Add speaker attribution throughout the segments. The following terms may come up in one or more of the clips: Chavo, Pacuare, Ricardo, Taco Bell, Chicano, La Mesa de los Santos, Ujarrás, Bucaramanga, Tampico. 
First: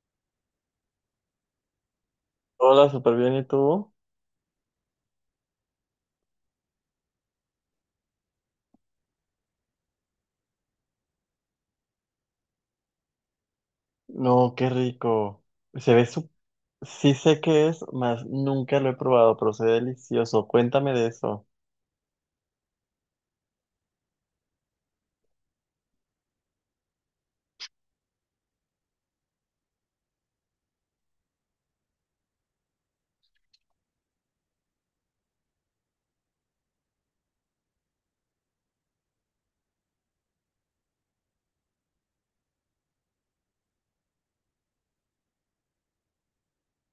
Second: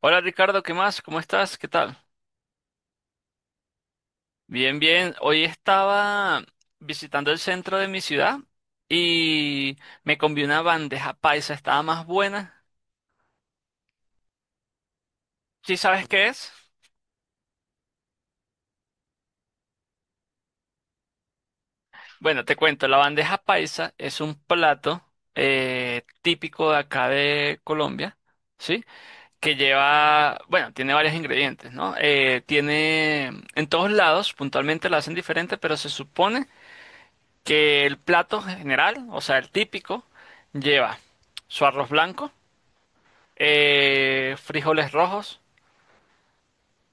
Speaker 1: Hola Ricardo, ¿qué más? ¿Cómo estás? ¿Qué tal?
Speaker 2: Hola, súper bien, ¿y tú?
Speaker 1: Bien, bien. Hoy estaba visitando el centro de mi ciudad y me comí una bandeja paisa, estaba más buena.
Speaker 2: No, qué rico.
Speaker 1: ¿Sí
Speaker 2: Se ve
Speaker 1: sabes qué
Speaker 2: su...
Speaker 1: es?
Speaker 2: Sí sé qué es, mas nunca lo he probado, pero se ve delicioso. Cuéntame de eso.
Speaker 1: Bueno, te cuento, la bandeja paisa es un plato típico de acá de Colombia, ¿sí? Que lleva, bueno, tiene varios ingredientes, ¿no? Tiene, en todos lados, puntualmente la hacen diferente, pero se supone que el plato general, o sea, el típico, lleva su arroz blanco, frijoles rojos,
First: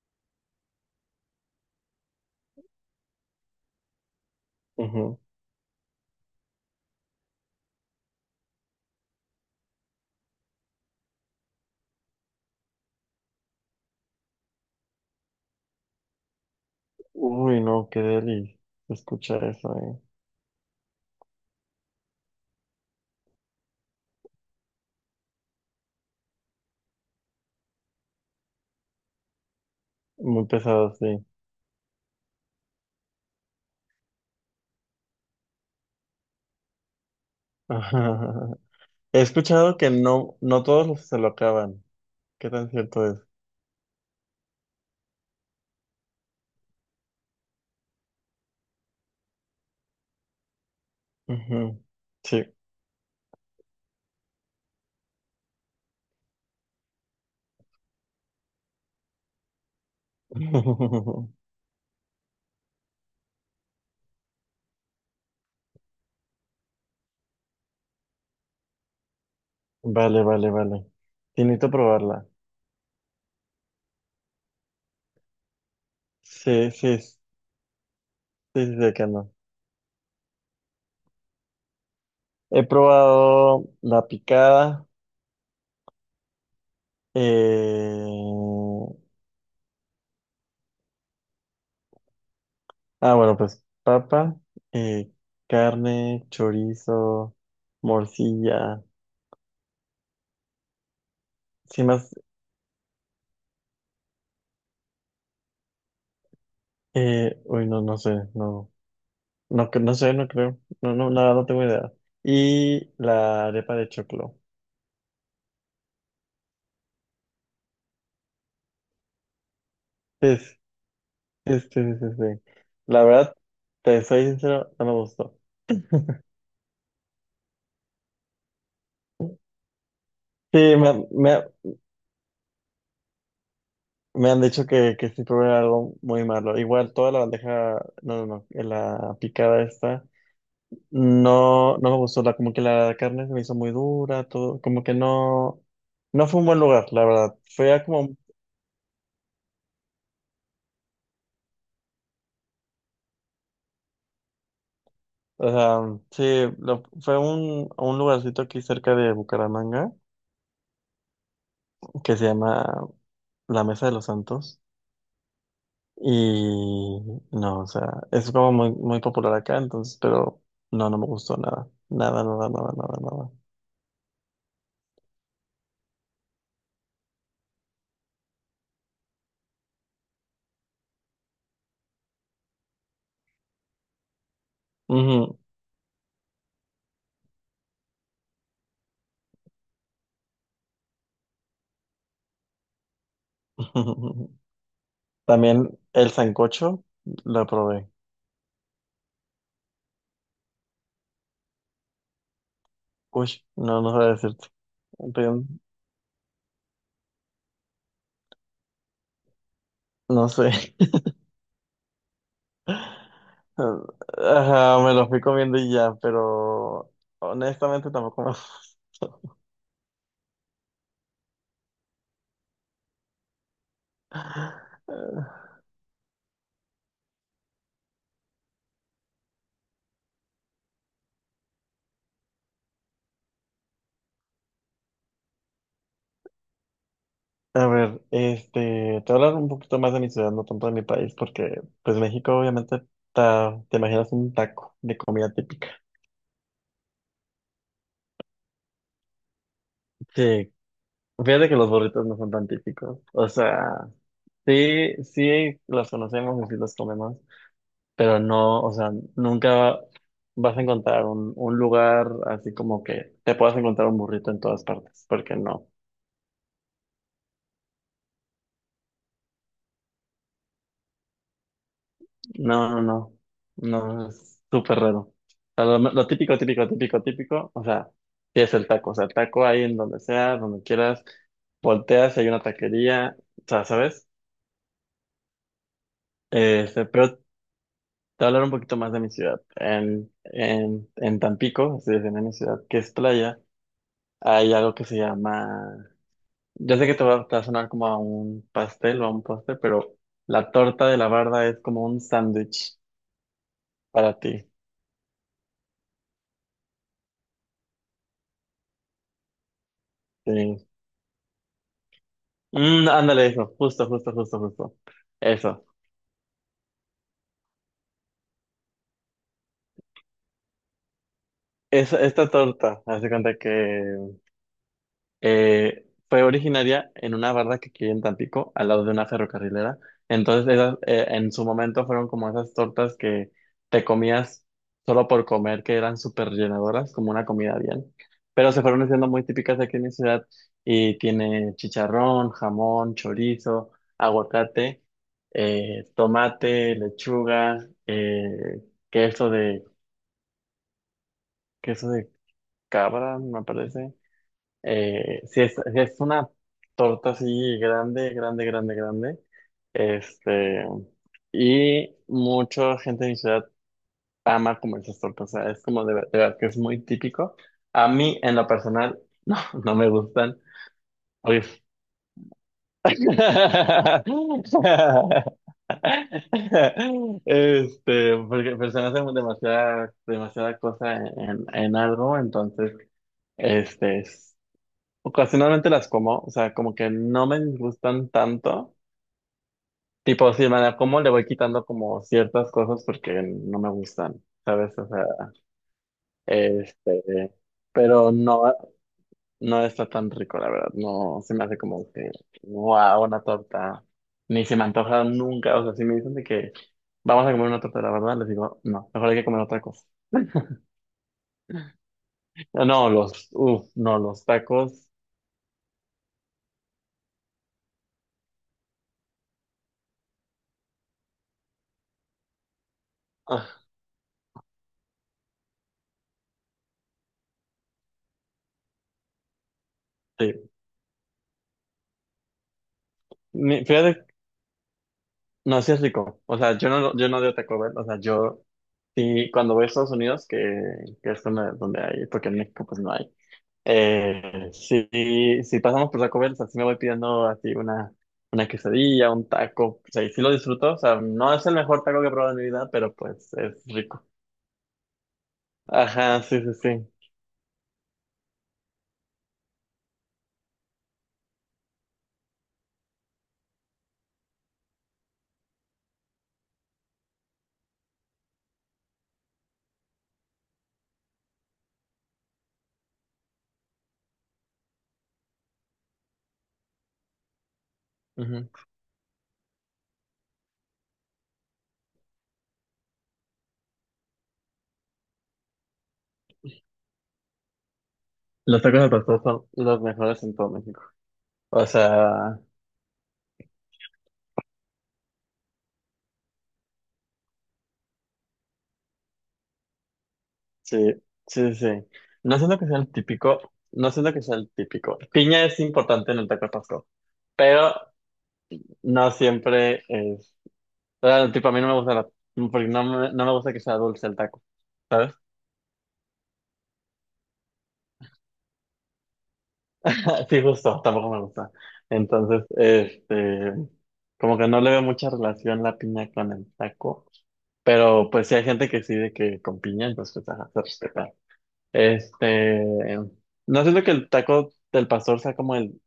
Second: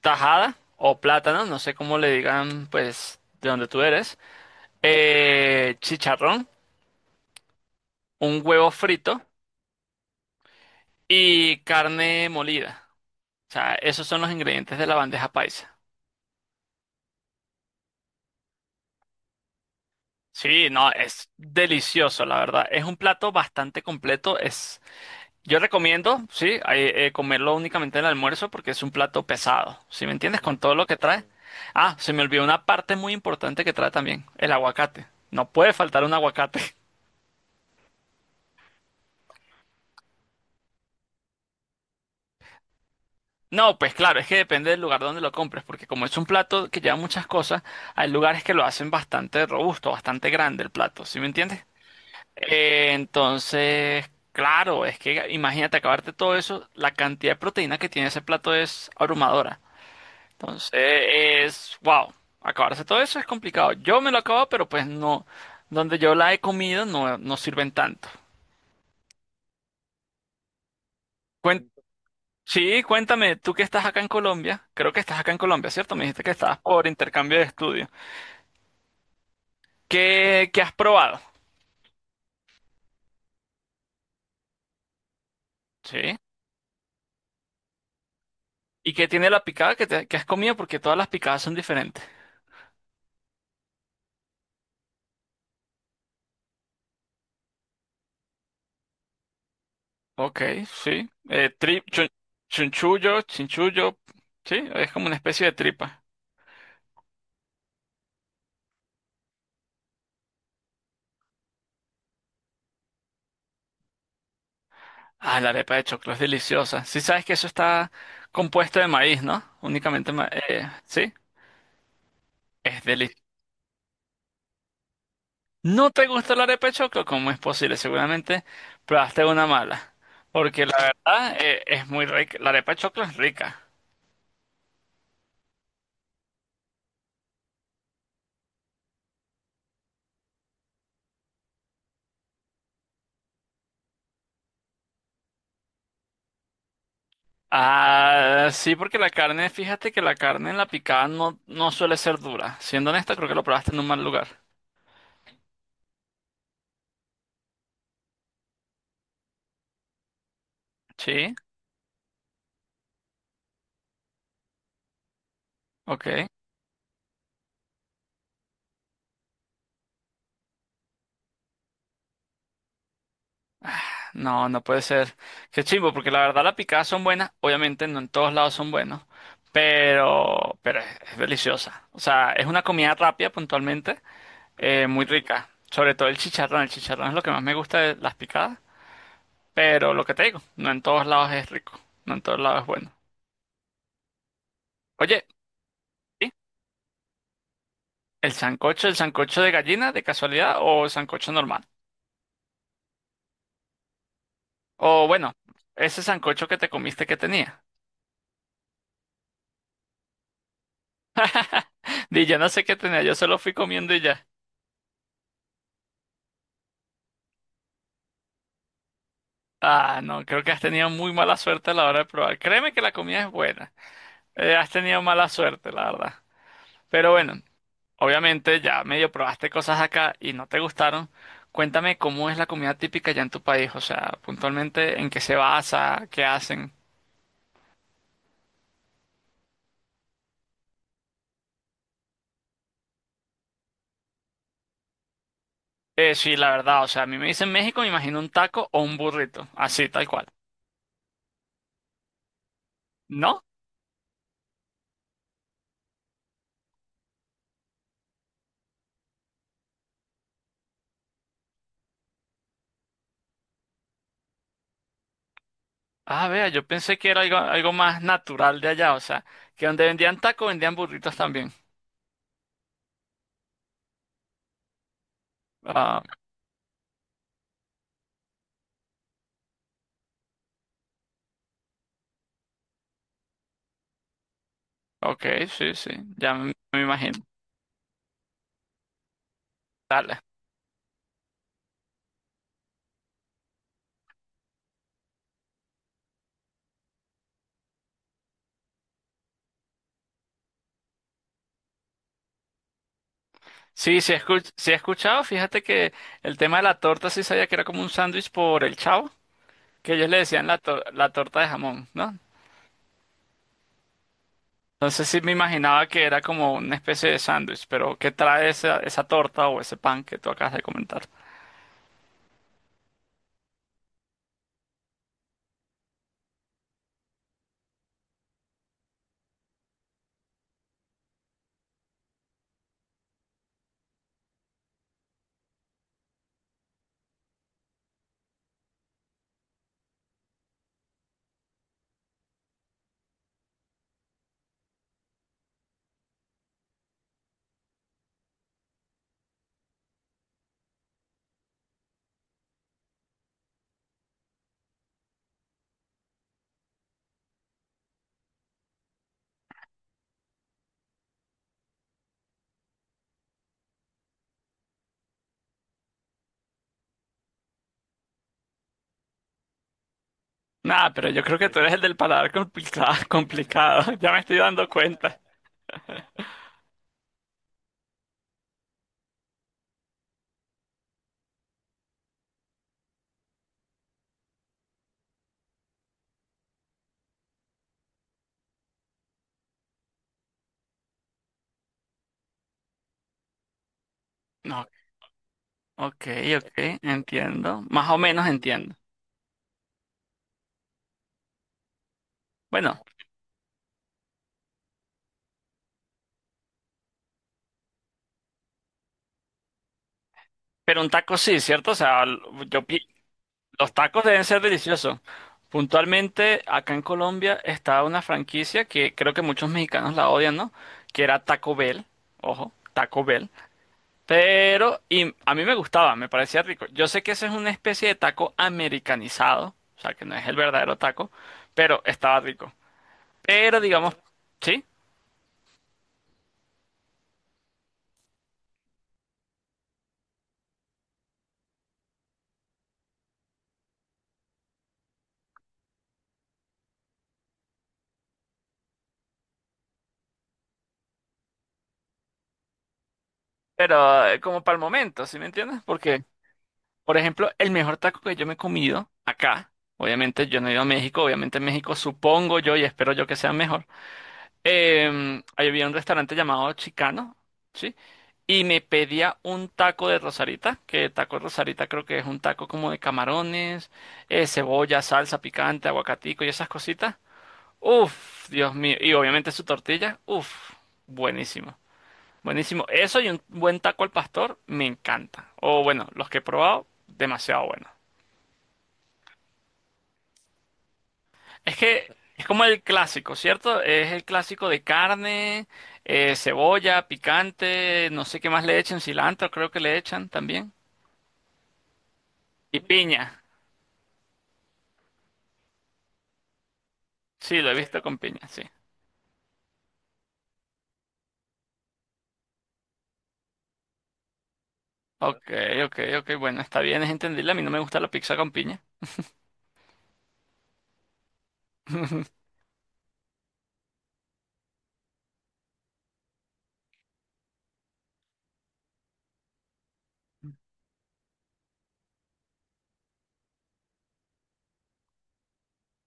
Speaker 1: tajada o plátano, no sé cómo le digan, pues, de donde tú eres,
Speaker 2: Ujú.
Speaker 1: chicharrón, un huevo frito y carne molida. O sea, esos son los ingredientes de la bandeja paisa.
Speaker 2: Uy, no, qué deli. Escucha eso, eh.
Speaker 1: Sí, no, es delicioso, la verdad. Es un plato bastante completo, es. Yo recomiendo, sí, comerlo únicamente en el almuerzo porque es un plato pesado, ¿sí me entiendes?
Speaker 2: Muy
Speaker 1: Con todo lo
Speaker 2: pesado,
Speaker 1: que trae.
Speaker 2: sí.
Speaker 1: Ah, se me olvidó una parte muy importante que trae también, el aguacate. No puede faltar un aguacate.
Speaker 2: He escuchado que no, no todos los se lo acaban. ¿Qué tan cierto es?
Speaker 1: No, pues claro, es que depende del lugar donde lo compres, porque como es un plato que lleva muchas cosas, hay lugares que lo hacen bastante robusto, bastante grande el plato, ¿sí me entiendes?
Speaker 2: Ujú. Sí.
Speaker 1: Entonces, claro, es que imagínate acabarte todo eso, la cantidad de proteína que tiene ese plato es abrumadora. Entonces, es, wow, acabarse todo eso es complicado. Yo me lo acabo, pero pues no, donde yo la he comido no, no sirven tanto.
Speaker 2: Vale, vale, vale. Sí, necesito
Speaker 1: Cuen-
Speaker 2: probarla.
Speaker 1: sí, cuéntame, tú que estás acá en Colombia, creo que estás acá en Colombia, ¿cierto? Me dijiste que estabas
Speaker 2: Sí,
Speaker 1: por
Speaker 2: sí, sí,
Speaker 1: intercambio de estudio.
Speaker 2: sí, sé que no.
Speaker 1: ¿Qué, qué has probado?
Speaker 2: He probado la picada.
Speaker 1: Sí.
Speaker 2: Eh,
Speaker 1: ¿Y qué tiene la picada que, que has comido? Porque todas las picadas son diferentes.
Speaker 2: ah, bueno, pues papa, eh, carne, chorizo, morcilla.
Speaker 1: Ok, sí.
Speaker 2: Sin más,
Speaker 1: Chunchullo, chinchullo, sí, es como una especie de tripa.
Speaker 2: uy, no, no sé, no, no, no sé, no creo, no, no, nada, no tengo idea. Y la arepa de choclo.
Speaker 1: Ah, la arepa de choclo es deliciosa. Sí sabes que eso está compuesto de maíz, ¿no? Únicamente
Speaker 2: Sí, sí,
Speaker 1: sí,
Speaker 2: sí, sí, sí, sí.
Speaker 1: es
Speaker 2: La
Speaker 1: delicioso.
Speaker 2: verdad, te soy sincero, no me gustó.
Speaker 1: ¿No te gusta la arepa de choclo? ¿Cómo es posible? Seguramente probaste una mala. Porque la
Speaker 2: Sí, me,
Speaker 1: verdad
Speaker 2: me,
Speaker 1: es muy rica. La arepa de choclo es rica.
Speaker 2: me han dicho que sí probé algo muy malo. Igual, toda la bandeja, no, no, no, la picada esta. No, no me gustó la, como que la carne se me hizo muy dura, todo, como que no, no fue un buen lugar, la verdad. Fue a como,
Speaker 1: Ah, sí, porque la carne, fíjate que la carne en la picada no, no suele ser dura. Siendo honesta, creo que lo probaste en un mal lugar.
Speaker 2: o sea, sí, fue a un lugarcito aquí cerca de Bucaramanga
Speaker 1: Sí,
Speaker 2: que se llama La Mesa de los Santos
Speaker 1: ok.
Speaker 2: y no, o sea, es como muy, muy popular acá, entonces, pero no, no me gustó nada, nada, nada, nada, nada, nada.
Speaker 1: No, no puede ser. Qué chimbo, porque la verdad las picadas son buenas. Obviamente no en todos lados son buenos, pero es deliciosa. O sea, es una comida rápida puntualmente, muy
Speaker 2: Ujú.
Speaker 1: rica. Sobre todo el chicharrón. El chicharrón es lo que más me gusta de las picadas, pero lo que te digo, no en todos lados es rico, no en todos lados es bueno. Oye,
Speaker 2: También el
Speaker 1: ¿sí?
Speaker 2: sancocho lo probé.
Speaker 1: El sancocho de gallina de casualidad o el sancocho normal?
Speaker 2: Uy, no, no sabía decirte.
Speaker 1: O bueno, ese sancocho que te comiste que tenía.
Speaker 2: No sé.
Speaker 1: Di yo no sé qué tenía, yo solo fui comiendo y ya.
Speaker 2: Ajá, me lo fui comiendo y ya, pero honestamente tampoco me gustó.
Speaker 1: Ah, no, creo que has tenido muy mala suerte a la hora de probar. Créeme que la comida es buena. Has tenido mala suerte, la verdad. Pero bueno, obviamente ya medio probaste cosas acá y no te gustaron. Cuéntame cómo es la comida típica ya en tu país, o sea, puntualmente en qué se basa, qué hacen.
Speaker 2: A ver, este, te voy a hablar un poquito más de mi ciudad, no tanto de mi país, porque pues México obviamente te imaginas un taco de comida típica.
Speaker 1: Sí, la verdad, o sea, a mí me dicen México, me imagino un taco o un burrito, así, tal cual.
Speaker 2: Sí, fíjate que los burritos no son tan típicos. O
Speaker 1: ¿No?
Speaker 2: sea, sí, sí los conocemos y sí los comemos, pero no, o sea, nunca vas a encontrar un lugar así como que te puedas encontrar un burrito en todas partes, porque no,
Speaker 1: Ah, vea, yo pensé que era algo, algo más natural de allá, o sea, que donde vendían tacos vendían burritos también.
Speaker 2: no, no, no, no, es súper raro. O sea, lo,
Speaker 1: Ah,
Speaker 2: lo típico, típico, típico, típico, o sea, sí es el taco, o sea, el taco ahí en donde sea, donde quieras, volteas, si hay una taquería, o sea, ¿sabes?
Speaker 1: ok, sí, sí, ya me
Speaker 2: Este, pero te
Speaker 1: imagino.
Speaker 2: voy a hablar un poquito más de mi ciudad. En,
Speaker 1: Dale.
Speaker 2: en, en Tampico, así es, en mi ciudad, que es playa, hay algo que se llama. Yo sé que te va a sonar como a un pastel o a un postre, pero la torta de la barda es como un sándwich
Speaker 1: Sí,
Speaker 2: para
Speaker 1: sí,
Speaker 2: ti.
Speaker 1: sí he escuchado. Fíjate que el tema de la torta sí sabía que era como un sándwich por el Chavo, que ellos le decían la,
Speaker 2: Sí.
Speaker 1: la torta de jamón, ¿no?
Speaker 2: Mm, ándale, eso, justo, justo, justo, justo.
Speaker 1: Entonces sí me
Speaker 2: Eso.
Speaker 1: imaginaba que era como una especie de sándwich, pero ¿qué trae esa, esa torta o ese pan que tú acabas de comentar?
Speaker 2: Esta torta, hace cuenta que fue originaria en una barra que aquí en Tampico, al lado de una ferrocarrilera. Entonces, en su momento fueron como esas tortas que te comías solo por comer, que eran súper llenadoras, como una comida bien. Pero se fueron haciendo muy típicas aquí en mi ciudad y tiene chicharrón, jamón, chorizo, aguacate, tomate, lechuga, queso de, queso de cabra, me parece. Si es una torta así grande, grande, grande, grande. Este, y mucha gente de mi ciudad ama comer esas tortas. O sea, es como de verdad que es muy típico. A mí, en lo personal, no, no me gustan.
Speaker 1: Nada, pero yo creo
Speaker 2: Oye.
Speaker 1: que tú eres el del paladar complicado, complicado. Ya me estoy dando cuenta.
Speaker 2: Este, porque personas se demasiada, demasiada cosa en algo, entonces, este, ocasionalmente las como, o sea, como que no me gustan tanto. Tipo, si me la como, le voy quitando como ciertas cosas porque no me gustan,
Speaker 1: No,
Speaker 2: ¿sabes? O sea,
Speaker 1: ok, ok,
Speaker 2: este,
Speaker 1: entiendo. Más o
Speaker 2: pero
Speaker 1: menos
Speaker 2: no,
Speaker 1: entiendo.
Speaker 2: no está tan rico, la verdad. No se me hace como que,
Speaker 1: Bueno,
Speaker 2: wow, una torta. Ni se me antoja nunca. O sea, si me dicen de que vamos a comer una torta, la verdad, les digo, no, mejor hay que comer otra cosa.
Speaker 1: pero un taco sí, ¿cierto? O sea, yo, pi-
Speaker 2: No, los, uff,
Speaker 1: los
Speaker 2: no,
Speaker 1: tacos deben
Speaker 2: los
Speaker 1: ser
Speaker 2: tacos.
Speaker 1: deliciosos. Puntualmente, acá en Colombia está una franquicia que creo que muchos mexicanos la odian, ¿no? Que era Taco Bell. Ojo, Taco Bell.
Speaker 2: Ah,
Speaker 1: Pero, y a mí me gustaba, me parecía rico. Yo sé que ese es una especie de taco americanizado, o sea, que no es el
Speaker 2: sí.
Speaker 1: verdadero taco, pero estaba rico. Pero, digamos,
Speaker 2: Fíjate.
Speaker 1: sí,
Speaker 2: No, sí es rico. O sea, yo no de Taco Bell. O sea, yo sí, cuando voy a Estados Unidos, que es donde hay, porque en México pues no hay. Sí, si pasamos por Taco Bell, o sea, sí me voy pidiendo así una quesadilla, un taco. O sea, y sí lo disfruto. O sea, no es el mejor taco que he probado en mi vida, pero pues es rico.
Speaker 1: pero como para el momento, ¿sí me entiendes? Porque,
Speaker 2: Ajá, sí, sí, sí.
Speaker 1: por ejemplo, el mejor taco que yo me he comido acá, obviamente yo no he ido a México, obviamente en México supongo yo y espero yo que sea mejor. Ahí había un restaurante llamado Chicano, ¿sí? Y me pedía un taco de rosarita, que taco de rosarita creo que es un taco como de camarones, cebolla, salsa picante, aguacatico y esas cositas. Uf,
Speaker 2: Ujú.
Speaker 1: Dios mío. Y obviamente su tortilla, uf, buenísimo. Buenísimo. Eso y un buen taco al pastor, me encanta. O bueno, los que he probado, demasiado bueno.
Speaker 2: Los tacos al pastor son los mejores en todo México.
Speaker 1: Es
Speaker 2: O
Speaker 1: que es
Speaker 2: sea,
Speaker 1: como el clásico, ¿cierto? Es el clásico de carne, cebolla, picante, no sé qué más le echen, cilantro creo que le echan también.
Speaker 2: sí, sí, sí, sí. No siento
Speaker 1: Y
Speaker 2: que sea el
Speaker 1: piña.
Speaker 2: típico, no siento que sea el típico. Piña es importante en el taco de pastor,
Speaker 1: Sí, lo he
Speaker 2: pero
Speaker 1: visto con piña, sí.
Speaker 2: no siempre es. O sea, tipo, a mí no me gusta la, porque no me gusta que sea dulce el taco, ¿sabes?
Speaker 1: Ok, ok, ok, bueno, está bien, es entendible. A mí no me gusta la pizza con piña.
Speaker 2: Sí, justo, tampoco me gusta. Entonces, este, como que no le veo mucha relación la piña con el taco, pero pues sí hay gente que sí de que con piña, entonces pues, ajá, se respeta. Este, no siento que el taco del pastor sea como el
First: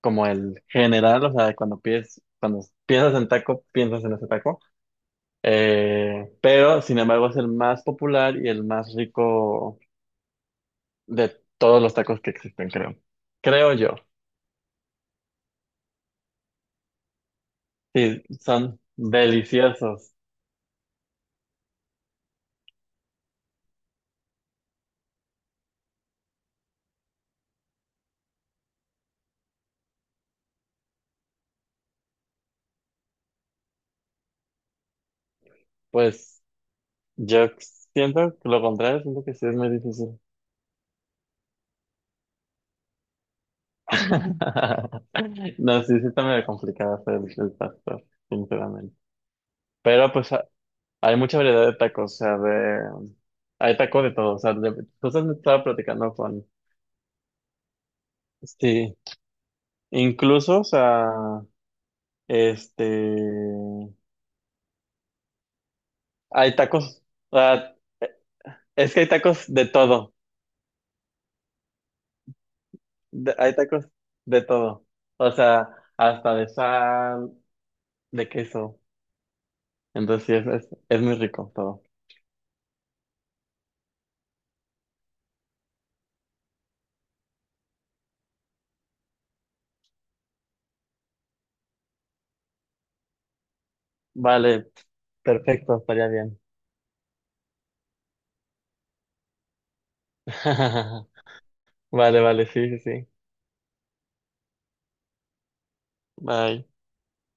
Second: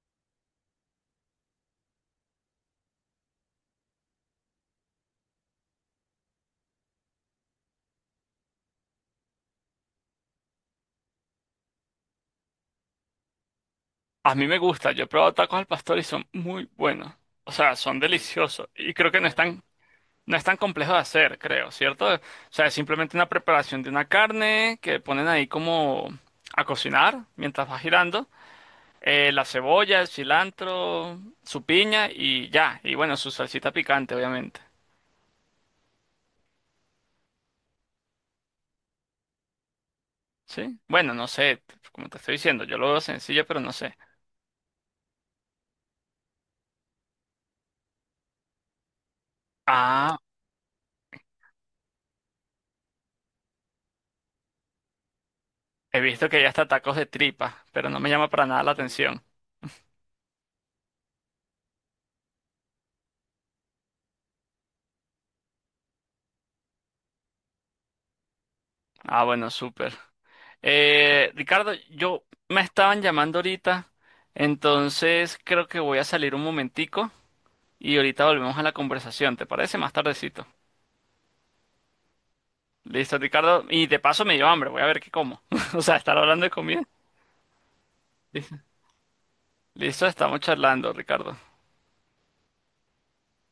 Speaker 2: como el general, o sea, cuando piensas en taco, piensas en ese taco. Pero, sin embargo, es el más popular y el más rico de todos los tacos que existen, creo. Creo yo.
Speaker 1: A mí me gusta, yo he probado tacos al pastor y son muy buenos. O sea, son
Speaker 2: Sí,
Speaker 1: deliciosos.
Speaker 2: son
Speaker 1: Y creo que no están.
Speaker 2: deliciosos.
Speaker 1: No es tan complejo de hacer, creo, ¿cierto? O sea, es simplemente una preparación de una carne que ponen ahí como a cocinar mientras va girando. La cebolla, el cilantro, su piña y ya. Y bueno, su salsita picante, obviamente.
Speaker 2: Pues yo siento que lo contrario, siento que sí es muy difícil.
Speaker 1: ¿Sí? Bueno, no sé, como te estoy diciendo, yo lo veo sencillo, pero no sé.
Speaker 2: No, sí, sí está medio complicado hacer el pastor, sinceramente. Pero
Speaker 1: Ah,
Speaker 2: pues hay mucha variedad de tacos, o sea, de. Hay tacos de todo, o sea, de. Entonces me estaba
Speaker 1: he
Speaker 2: platicando
Speaker 1: visto que hay
Speaker 2: con.
Speaker 1: hasta tacos de tripa, pero no me llama para nada la
Speaker 2: Sí,
Speaker 1: atención.
Speaker 2: incluso, o sea, este. Hay tacos, o sea, es que hay tacos de todo,
Speaker 1: Ah, bueno,
Speaker 2: hay
Speaker 1: súper.
Speaker 2: tacos de todo, o sea, hasta de
Speaker 1: Ricardo,
Speaker 2: sal,
Speaker 1: yo
Speaker 2: de
Speaker 1: me
Speaker 2: queso,
Speaker 1: estaban
Speaker 2: entonces sí,
Speaker 1: llamando
Speaker 2: es muy
Speaker 1: ahorita,
Speaker 2: rico todo.
Speaker 1: entonces creo que voy a salir un momentico y ahorita volvemos a la conversación, ¿te parece? Más tardecito.
Speaker 2: Vale, perfecto, estaría bien.
Speaker 1: Listo, Ricardo. Y de paso me dio hambre, voy a ver qué como. O sea, estar hablando de comida.
Speaker 2: Vale, vale, sí, sí, sí.
Speaker 1: Listo, estamos charlando, Ricardo.
Speaker 2: Bye.